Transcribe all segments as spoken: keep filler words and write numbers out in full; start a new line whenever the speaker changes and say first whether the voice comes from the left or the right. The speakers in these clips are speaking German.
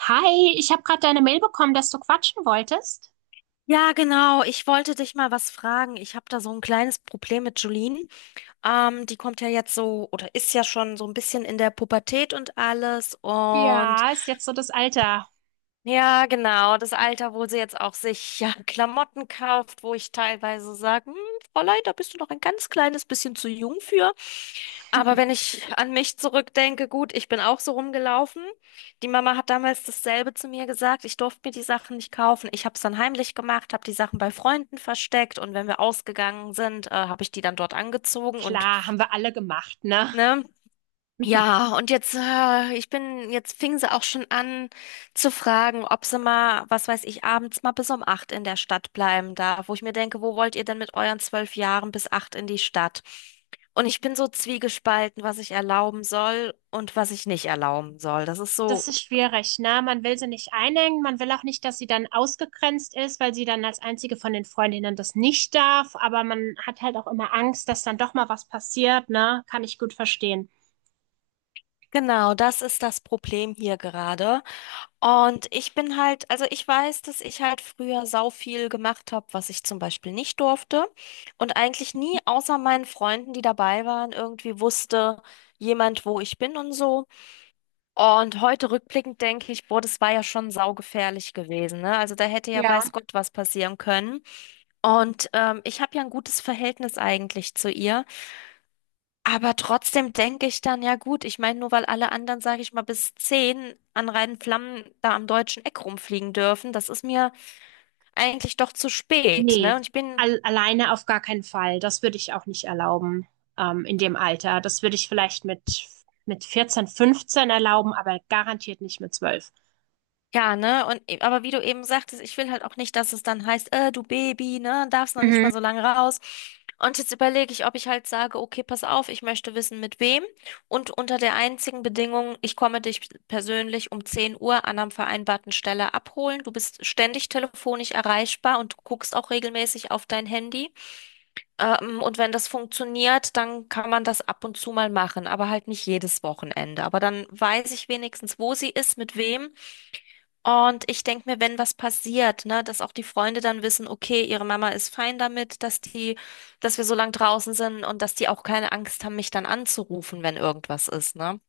right: Hi, ich habe gerade deine Mail bekommen, dass du quatschen wolltest.
left: Ja, genau. Ich wollte dich mal was fragen. Ich habe da so ein kleines Problem mit Julien. Ähm, die kommt ja jetzt so oder ist ja schon so ein bisschen in der Pubertät und alles. Und
right: Ja, ist jetzt so das Alter.
left: ja, genau, das Alter, wo sie jetzt auch sich, ja, Klamotten kauft, wo ich teilweise sage, hm, Fräulein, da bist du noch ein ganz kleines bisschen zu jung für. Aber wenn ich an mich zurückdenke, gut, ich bin auch so rumgelaufen. Die Mama hat damals dasselbe zu mir gesagt. Ich durfte mir die Sachen nicht kaufen. Ich habe es dann heimlich gemacht, habe die Sachen bei Freunden versteckt, und wenn wir ausgegangen sind, äh, habe ich die dann dort angezogen und,
right: Klar, haben wir alle gemacht, ne?
left: ne. Ja, und jetzt, äh, ich bin, jetzt fing sie auch schon an zu fragen, ob sie mal, was weiß ich, abends mal bis um acht in der Stadt bleiben darf, wo ich mir denke, wo wollt ihr denn mit euren zwölf Jahren bis acht in die Stadt? Und ich bin so zwiegespalten, was ich erlauben soll und was ich nicht erlauben soll. Das ist so,
right: Das ist schwierig, ne? Man will sie nicht einengen, man will auch nicht, dass sie dann ausgegrenzt ist, weil sie dann als einzige von den Freundinnen das nicht darf, aber man hat halt auch immer Angst, dass dann doch mal was passiert, ne? Kann ich gut verstehen.
left: genau, das ist das Problem hier gerade. Und ich bin halt, also ich weiß, dass ich halt früher sau viel gemacht habe, was ich zum Beispiel nicht durfte. Und eigentlich nie außer meinen Freunden, die dabei waren, irgendwie wusste jemand, wo ich bin und so. Und heute rückblickend denke ich, boah, das war ja schon saugefährlich gewesen, ne? Also da hätte ja
right: Ja.
left: weiß Gott was passieren können. Und ähm, ich habe ja ein gutes Verhältnis eigentlich zu ihr. Aber trotzdem denke ich dann, ja gut, ich meine, nur weil alle anderen, sage ich mal, bis zehn an reinen Flammen da am deutschen Eck rumfliegen dürfen, das ist mir eigentlich doch zu spät,
right: Nee,
left: ne? Und ich bin.
right: al alleine auf gar keinen Fall. Das würde ich auch nicht erlauben, ähm, in dem Alter. Das würde ich vielleicht mit, mit vierzehn, fünfzehn erlauben, aber garantiert nicht mit zwölf.
left: Ja, ne? Und e- aber wie du eben sagtest, ich will halt auch nicht, dass es dann heißt, äh, du Baby, ne, darfst noch nicht
right: Mhm.
left: mal so lange raus. Und jetzt überlege ich, ob ich halt sage, okay, pass auf, ich möchte wissen, mit wem. Und unter der einzigen Bedingung: Ich komme dich persönlich um zehn Uhr an einer vereinbarten Stelle abholen. Du bist ständig telefonisch erreichbar und guckst auch regelmäßig auf dein Handy. Ähm, und wenn das funktioniert, dann kann man das ab und zu mal machen, aber halt nicht jedes Wochenende. Aber dann weiß ich wenigstens, wo sie ist, mit wem. Und ich denke mir, wenn was passiert, ne, dass auch die Freunde dann wissen, okay, ihre Mama ist fein damit, dass die, dass wir so lang draußen sind, und dass die auch keine Angst haben, mich dann anzurufen, wenn irgendwas ist, ne?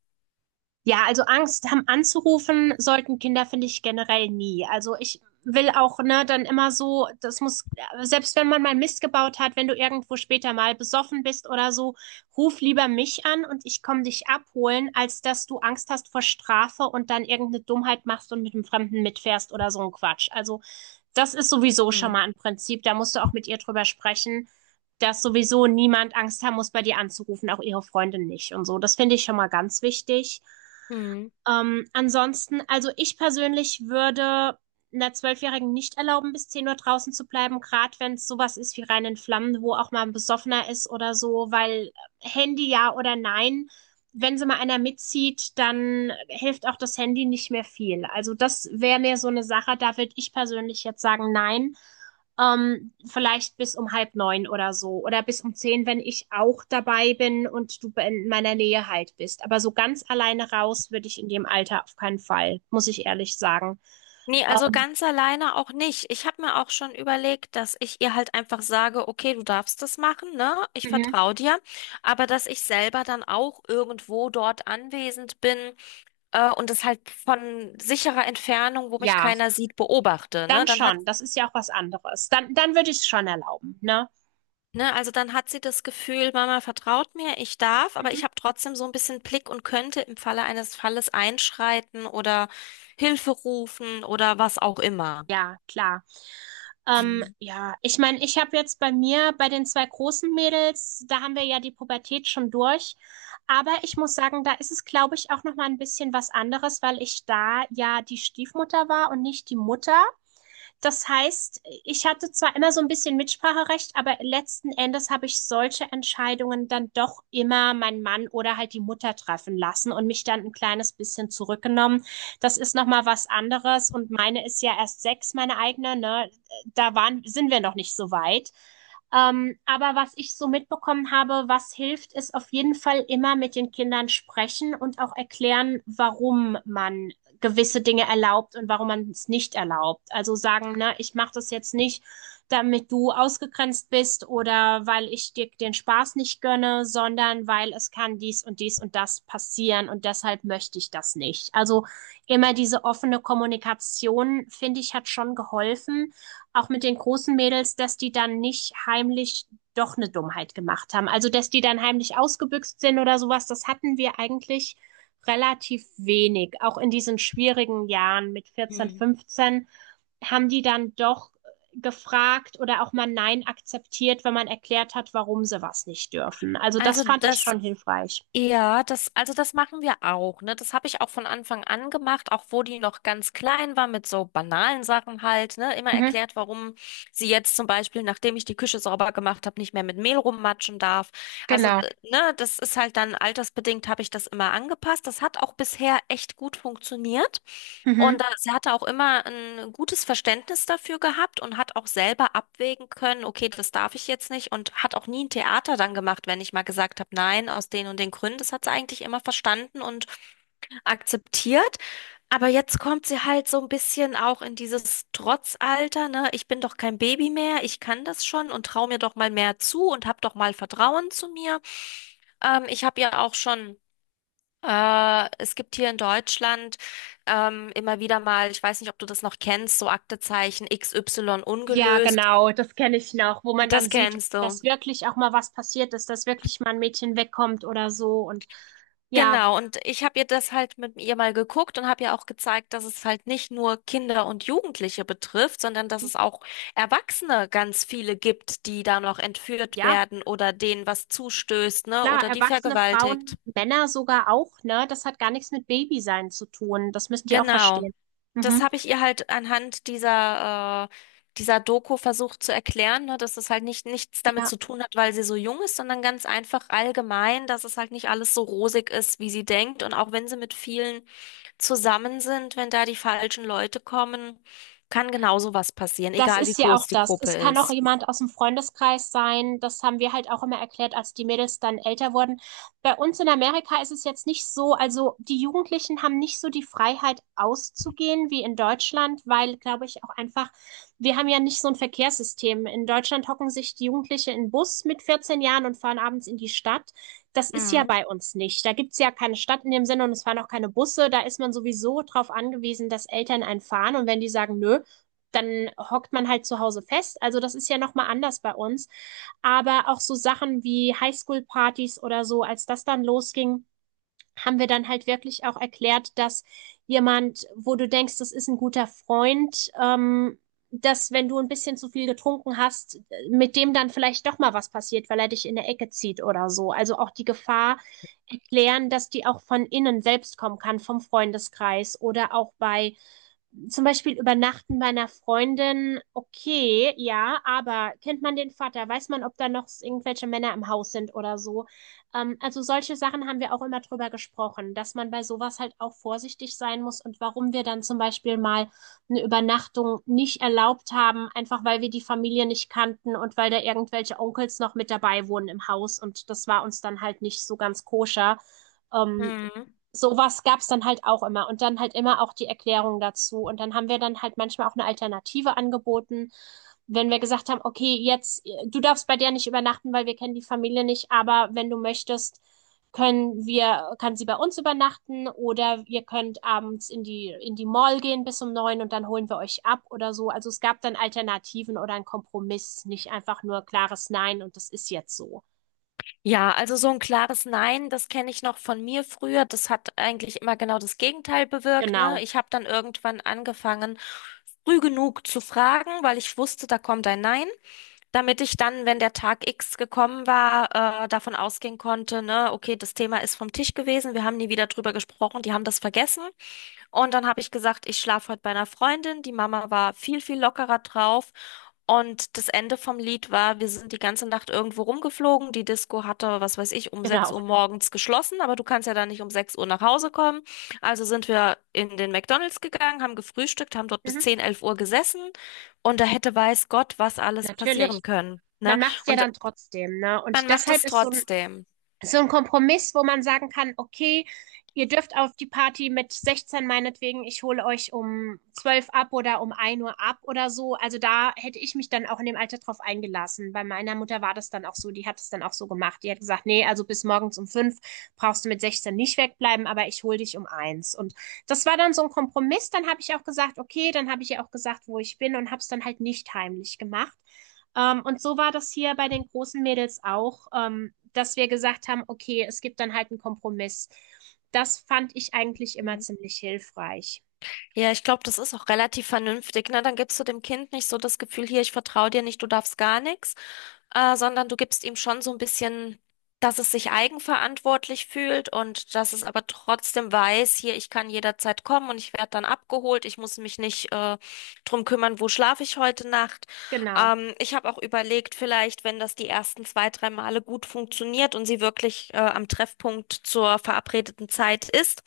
right: Ja, also Angst haben anzurufen sollten Kinder, finde ich, generell nie. Also ich will auch, ne, dann immer so, das muss, selbst wenn man mal Mist gebaut hat, wenn du irgendwo später mal besoffen bist oder so, ruf lieber mich an und ich komme dich abholen, als dass du Angst hast vor Strafe und dann irgendeine Dummheit machst und mit einem Fremden mitfährst oder so ein Quatsch. Also das ist sowieso schon
left: Hm.
right: mal ein Prinzip, da musst du auch mit ihr drüber sprechen, dass sowieso niemand Angst haben muss, bei dir anzurufen, auch ihre Freundin nicht und so. Das finde ich schon mal ganz wichtig.
left: Hm.
right: Ähm, ansonsten, also ich persönlich würde einer Zwölfjährigen nicht erlauben, bis zehn Uhr draußen zu bleiben, gerade wenn es sowas ist wie Rhein in Flammen, wo auch mal ein Besoffener ist oder so, weil äh, Handy ja oder nein, wenn sie mal einer mitzieht, dann hilft auch das Handy nicht mehr viel. Also das wäre mir so eine Sache, da würde ich persönlich jetzt sagen, nein. Ähm, vielleicht bis um halb neun oder so oder bis um zehn, wenn ich auch dabei bin und du in meiner Nähe halt bist. Aber so ganz alleine raus würde ich in dem Alter auf keinen Fall, muss ich ehrlich sagen.
left: Nee, also
right: Ähm,
left: ganz alleine auch nicht. Ich habe mir auch schon überlegt, dass ich ihr halt einfach sage, okay, du darfst das machen, ne? Ich
right: mhm.
left: vertraue dir, aber dass ich selber dann auch irgendwo dort anwesend bin, äh, und das halt von sicherer Entfernung, wo mich
right: Ja,
left: keiner sieht, beobachte, ne?
right: dann
left: Dann hat.
right: schon. Das ist ja auch was anderes. Dann, dann würde ich es schon erlauben, ne?
left: Ne, also dann hat sie das Gefühl, Mama vertraut mir, ich darf, aber
right: Mhm.
left: ich habe trotzdem so ein bisschen Blick und könnte im Falle eines Falles einschreiten oder Hilfe rufen oder was auch immer.
right: Ja, klar. Ähm,
left: Hm.
right: ja, ich meine, ich habe jetzt bei mir, bei den zwei großen Mädels, da haben wir ja die Pubertät schon durch. Aber ich muss sagen, da ist es, glaube ich, auch noch mal ein bisschen was anderes, weil ich da ja die Stiefmutter war und nicht die Mutter. Das heißt, ich hatte zwar immer so ein bisschen Mitspracherecht, aber letzten Endes habe ich solche Entscheidungen dann doch immer meinen Mann oder halt die Mutter treffen lassen und mich dann ein kleines bisschen zurückgenommen. Das ist noch mal was anderes und meine ist ja erst sechs, meine eigene, ne? Da waren, sind wir noch nicht so weit. Ähm, aber was ich so mitbekommen habe, was hilft, ist auf jeden Fall immer mit den Kindern sprechen und auch erklären, warum man gewisse Dinge erlaubt und warum man es nicht erlaubt. Also sagen, ne, ich mache das jetzt nicht, damit du ausgegrenzt bist oder weil ich dir den Spaß nicht gönne, sondern weil es kann dies und dies und das passieren und deshalb möchte ich das nicht. Also immer diese offene Kommunikation, finde ich, hat schon geholfen, auch mit den großen Mädels, dass die dann nicht heimlich doch eine Dummheit gemacht haben. Also dass die dann heimlich ausgebüxt sind oder sowas, das hatten wir eigentlich relativ wenig. Auch in diesen schwierigen Jahren mit vierzehn,
left: Hm.
right: fünfzehn haben die dann doch gefragt oder auch mal Nein akzeptiert, wenn man erklärt hat, warum sie was nicht dürfen. Also das
left: Also
right: fand ich
left: das.
right: schon hilfreich.
left: Ja, das, also das machen wir auch, ne? Das habe ich auch von Anfang an gemacht, auch wo die noch ganz klein war, mit so banalen Sachen halt, ne? Immer
right: Mhm,
left: erklärt, warum sie jetzt zum Beispiel, nachdem ich die Küche sauber gemacht habe, nicht mehr mit Mehl rummatschen darf. Also,
right: genau.
left: äh, ne, das ist halt dann altersbedingt, habe ich das immer angepasst. Das hat auch bisher echt gut funktioniert. Und
right: Mhm.
left: da, sie hatte auch immer ein gutes Verständnis dafür gehabt und hat auch selber abwägen können, okay, das darf ich jetzt nicht, und hat auch nie ein Theater dann gemacht, wenn ich mal gesagt habe, nein, aus den und den Gründen. Das hat sie eigentlich immer verstanden und akzeptiert. Aber jetzt kommt sie halt so ein bisschen auch in dieses Trotzalter, ne? Ich bin doch kein Baby mehr, ich kann das schon und traue mir doch mal mehr zu und hab doch mal Vertrauen zu mir. Ähm, ich habe ja auch schon äh, es gibt hier in Deutschland ähm, immer wieder mal, ich weiß nicht, ob du das noch kennst, so Aktezeichen X Y
right: Ja,
left: ungelöst.
right: genau, das kenne ich noch, wo man dann
left: Das
right: sieht,
left: kennst du?
right: dass wirklich auch mal was passiert ist, dass wirklich mal ein Mädchen wegkommt oder so. Und ja,
left: Genau, und ich habe ihr das halt mit ihr mal geguckt und habe ihr auch gezeigt, dass es halt nicht nur Kinder und Jugendliche betrifft, sondern dass es auch Erwachsene ganz viele gibt, die da noch entführt
right: ja,
left: werden oder denen was zustößt, ne,
right: klar,
left: oder die
right: erwachsene
left: vergewaltigt.
right: Frauen, Männer sogar auch, ne? Das hat gar nichts mit Babysein zu tun. Das müssen die auch
left: Genau.
right: verstehen.
left: Das
right: Mhm.
left: habe ich ihr halt anhand dieser, äh, dieser Doku versucht zu erklären, ne, dass es halt nicht nichts damit
right: Ja.
left: zu tun hat, weil sie so jung ist, sondern ganz einfach allgemein, dass es halt nicht alles so rosig ist, wie sie denkt. Und auch wenn sie mit vielen zusammen sind, wenn da die falschen Leute kommen, kann genauso was passieren,
right: Das
left: egal wie
right: ist ja auch
left: groß die
right: das.
left: Gruppe
right: Es kann auch
left: ist.
right: jemand aus dem Freundeskreis sein. Das haben wir halt auch immer erklärt, als die Mädels dann älter wurden. Bei uns in Amerika ist es jetzt nicht so, also die Jugendlichen haben nicht so die Freiheit auszugehen wie in Deutschland, weil, glaube ich, auch einfach, wir haben ja nicht so ein Verkehrssystem. In Deutschland hocken sich die Jugendliche in den Bus mit vierzehn Jahren und fahren abends in die Stadt. Das ist ja
left: Mhm.
right: bei uns nicht. Da gibt's ja keine Stadt in dem Sinne und es fahren auch keine Busse. Da ist man sowieso drauf angewiesen, dass Eltern einen fahren. Und wenn die sagen, nö, dann hockt man halt zu Hause fest. Also das ist ja nochmal anders bei uns. Aber auch so Sachen wie Highschool-Partys oder so, als das dann losging, haben wir dann halt wirklich auch erklärt, dass jemand, wo du denkst, das ist ein guter Freund, ähm, dass, wenn du ein bisschen zu viel getrunken hast, mit dem dann vielleicht doch mal was passiert, weil er dich in der Ecke zieht oder so. Also auch die Gefahr erklären, dass die auch von innen selbst kommen kann, vom Freundeskreis oder auch bei zum Beispiel übernachten bei einer Freundin, okay, ja, aber kennt man den Vater? Weiß man, ob da noch irgendwelche Männer im Haus sind oder so? Ähm, also solche Sachen haben wir auch immer drüber gesprochen, dass man bei sowas halt auch vorsichtig sein muss und warum wir dann zum Beispiel mal eine Übernachtung nicht erlaubt haben, einfach weil wir die Familie nicht kannten und weil da irgendwelche Onkels noch mit dabei wohnen im Haus und das war uns dann halt nicht so ganz koscher. Ähm,
left: Mhm.
right: Sowas gab's dann halt auch immer und dann halt immer auch die Erklärung dazu. Und dann haben wir dann halt manchmal auch eine Alternative angeboten, wenn wir gesagt haben, okay, jetzt, äh, du darfst bei der nicht übernachten, weil wir kennen die Familie nicht, aber wenn du möchtest, können wir, kann sie bei uns übernachten oder ihr könnt abends in die, in die Mall gehen bis um neun und dann holen wir euch ab oder so. Also es gab dann Alternativen oder einen Kompromiss, nicht einfach nur klares Nein und das ist jetzt so.
left: Ja, also so ein klares Nein, das kenne ich noch von mir früher. Das hat eigentlich immer genau das Gegenteil bewirkt, ne?
right: Genau,
left: Ich habe dann irgendwann angefangen, früh genug zu fragen, weil ich wusste, da kommt ein Nein, damit ich dann, wenn der Tag X gekommen war, äh, davon ausgehen konnte, ne, okay, das Thema ist vom Tisch gewesen, wir haben nie wieder drüber gesprochen, die haben das vergessen. Und dann habe ich gesagt, ich schlafe heute bei einer Freundin. Die Mama war viel, viel lockerer drauf. Und das Ende vom Lied war, wir sind die ganze Nacht irgendwo rumgeflogen. Die Disco hatte, was weiß ich, um sechs
right: genau.
left: Uhr morgens geschlossen, aber du kannst ja dann nicht um sechs Uhr nach Hause kommen. Also sind wir in den McDonald's gegangen, haben gefrühstückt, haben dort bis
right: Mhm,
left: zehn, elf Uhr gesessen. Und da hätte weiß Gott, was alles
right: natürlich.
left: passieren können. Ne?
right: Man macht's ja
left: Und
right: dann trotzdem, ne?
left: man
right: Und
left: macht
right: deshalb
left: es
right: ist so ein,
left: trotzdem.
right: so ein Kompromiss, wo man sagen kann, okay, ihr dürft auf die Party mit sechzehn meinetwegen, ich hole euch um zwölf ab oder um ein Uhr ab oder so. Also da hätte ich mich dann auch in dem Alter drauf eingelassen. Bei meiner Mutter war das dann auch so, die hat es dann auch so gemacht. Die hat gesagt, nee, also bis morgens um fünf brauchst du mit sechzehn nicht wegbleiben, aber ich hole dich um eins. Und das war dann so ein Kompromiss. Dann habe ich auch gesagt, okay, dann habe ich ihr auch gesagt, wo ich bin und habe es dann halt nicht heimlich gemacht. Ähm, und so war das hier bei den großen Mädels auch, ähm, dass wir gesagt haben, okay, es gibt dann halt einen Kompromiss. Das fand ich eigentlich immer ziemlich hilfreich.
left: Ja, ich glaube, das ist auch relativ vernünftig, ne? Dann gibst du dem Kind nicht so das Gefühl, hier, ich vertraue dir nicht, du darfst gar nichts, äh, sondern du gibst ihm schon so ein bisschen, dass es sich eigenverantwortlich fühlt und dass es aber trotzdem weiß, hier, ich kann jederzeit kommen und ich werde dann abgeholt. Ich muss mich nicht, äh, drum kümmern, wo schlafe ich heute Nacht.
right: Genau.
left: Ähm, ich habe auch überlegt, vielleicht, wenn das die ersten zwei, drei Male gut funktioniert und sie wirklich, äh, am Treffpunkt zur verabredeten Zeit ist,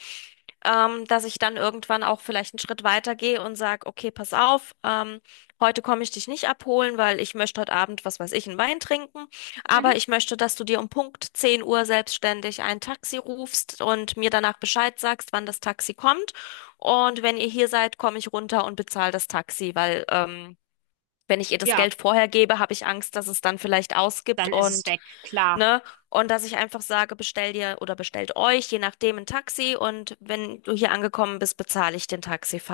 left: ähm, dass ich dann irgendwann auch vielleicht einen Schritt weiter gehe und sage, okay, pass auf, ähm, heute komme ich dich nicht abholen, weil ich möchte heute Abend, was weiß ich, einen Wein trinken,
right: Mhm.
left: aber ich möchte, dass du dir um Punkt zehn Uhr selbstständig ein Taxi rufst und mir danach Bescheid sagst, wann das Taxi kommt. Und wenn ihr hier seid, komme ich runter und bezahle das Taxi, weil ähm, wenn ich ihr das
right: Ja,
left: Geld vorher gebe, habe ich Angst, dass es dann vielleicht ausgibt
right: dann ist es
left: und,
right: weg, klar.
left: ne? Und dass ich einfach sage, bestell dir oder bestellt euch, je nachdem, ein Taxi, und wenn du hier angekommen bist, bezahle ich den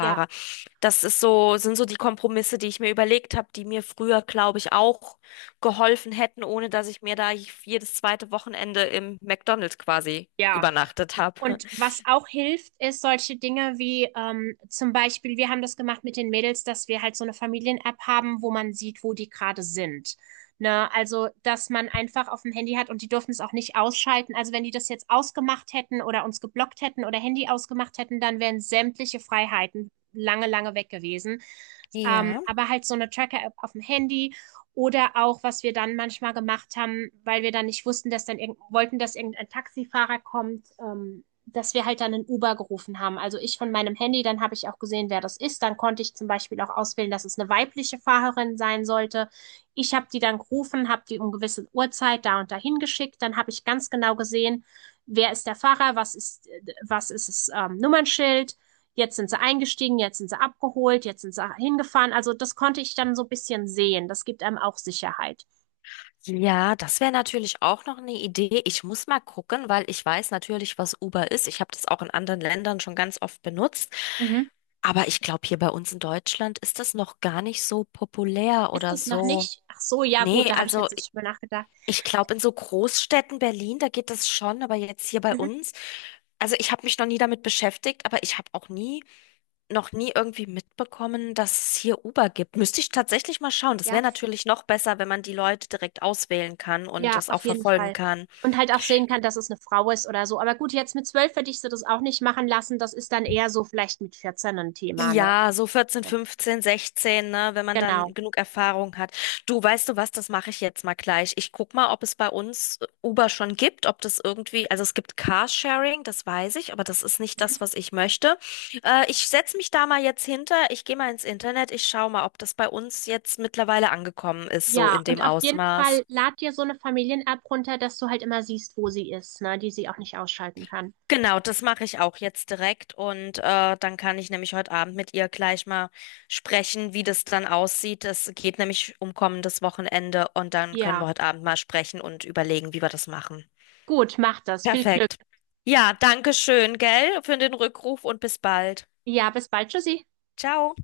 right: Ja,
left: Das ist so, sind so die Kompromisse, die ich mir überlegt habe, die mir früher, glaube ich, auch geholfen hätten, ohne dass ich mir da jedes zweite Wochenende im McDonald's quasi
right: ja.
left: übernachtet habe.
right: Und was auch hilft, ist solche Dinge wie ähm, zum Beispiel, wir haben das gemacht mit den Mädels, dass wir halt so eine Familien-App haben, wo man sieht, wo die gerade sind. Ne? Also, dass man einfach auf dem Handy hat und die dürfen es auch nicht ausschalten. Also, wenn die das jetzt ausgemacht hätten oder uns geblockt hätten oder Handy ausgemacht hätten, dann wären sämtliche Freiheiten lange, lange weg gewesen. Ähm,
left: Ja.
right: aber halt so eine Tracker-App auf dem Handy oder auch, was wir dann manchmal gemacht haben, weil wir dann nicht wussten, dass dann irgend wollten, dass irgendein Taxifahrer kommt, ähm, dass wir halt dann einen Uber gerufen haben. Also ich von meinem Handy, dann habe ich auch gesehen, wer das ist. Dann konnte ich zum Beispiel auch auswählen, dass es eine weibliche Fahrerin sein sollte. Ich habe die dann gerufen, habe die um gewisse Uhrzeit da und dahin geschickt. Dann habe ich ganz genau gesehen, wer ist der Fahrer, was ist, was ist das ähm, Nummernschild. Jetzt sind sie eingestiegen, jetzt sind sie abgeholt, jetzt sind sie hingefahren. Also das konnte ich dann so ein bisschen sehen. Das gibt einem auch Sicherheit.
left: Ja, das wäre natürlich auch noch eine Idee. Ich muss mal gucken, weil ich weiß natürlich, was Uber ist. Ich habe das auch in anderen Ländern schon ganz oft benutzt.
right: Mhm.
left: Aber ich glaube, hier bei uns in Deutschland ist das noch gar nicht so populär
right: Ist
left: oder
right: es noch
left: so.
right: nicht? Ach so, ja gut,
left: Nee,
right: da habe ich
left: also
right: jetzt nicht drüber nachgedacht.
left: ich glaube, in so Großstädten Berlin, da geht das schon, aber jetzt hier bei
right: Mhm.
left: uns, also ich habe mich noch nie damit beschäftigt, aber ich habe auch nie noch nie irgendwie mitbekommen, dass es hier Uber gibt. Müsste ich tatsächlich mal schauen. Das
right: Ja,
left: wäre natürlich noch besser, wenn man die Leute direkt auswählen kann und
right: ja,
left: das auch
right: auf jeden
left: verfolgen
right: Fall.
left: kann.
right: Und halt auch sehen kann, dass es eine Frau ist oder so. Aber gut, jetzt mit zwölf hätte ich sie das auch nicht machen lassen. Das ist dann eher so vielleicht mit vierzehn ein Thema, ne?
left: Ja, so vierzehn, fünfzehn, sechzehn, ne, wenn man dann
right: Genau.
left: genug Erfahrung hat. Du, weißt du was, das mache ich jetzt mal gleich. Ich guck mal, ob es bei uns äh, Uber schon gibt, ob das irgendwie, also es gibt Carsharing, das weiß ich, aber das ist nicht das, was ich möchte. Äh, ich setze mich da mal jetzt hinter, ich gehe mal ins Internet, ich schaue mal, ob das bei uns jetzt mittlerweile angekommen ist, so
right: Ja,
left: in
right: und
left: dem
right: auf jeden
left: Ausmaß.
right: Fall lad dir so eine Familien-App runter, dass du halt immer siehst, wo sie ist, ne? Die sie auch nicht ausschalten kann.
left: Genau, das mache ich auch jetzt direkt, und äh, dann kann ich nämlich heute Abend mit ihr gleich mal sprechen, wie das dann aussieht. Es geht nämlich um kommendes Wochenende und dann können
right: Ja,
left: wir heute Abend mal sprechen und überlegen, wie wir das machen.
right: gut, mach das. Viel Glück.
left: Perfekt. Ja, danke schön, gell, für den Rückruf und bis bald.
right: Ja, bis bald, Tschüssi.
left: Ciao.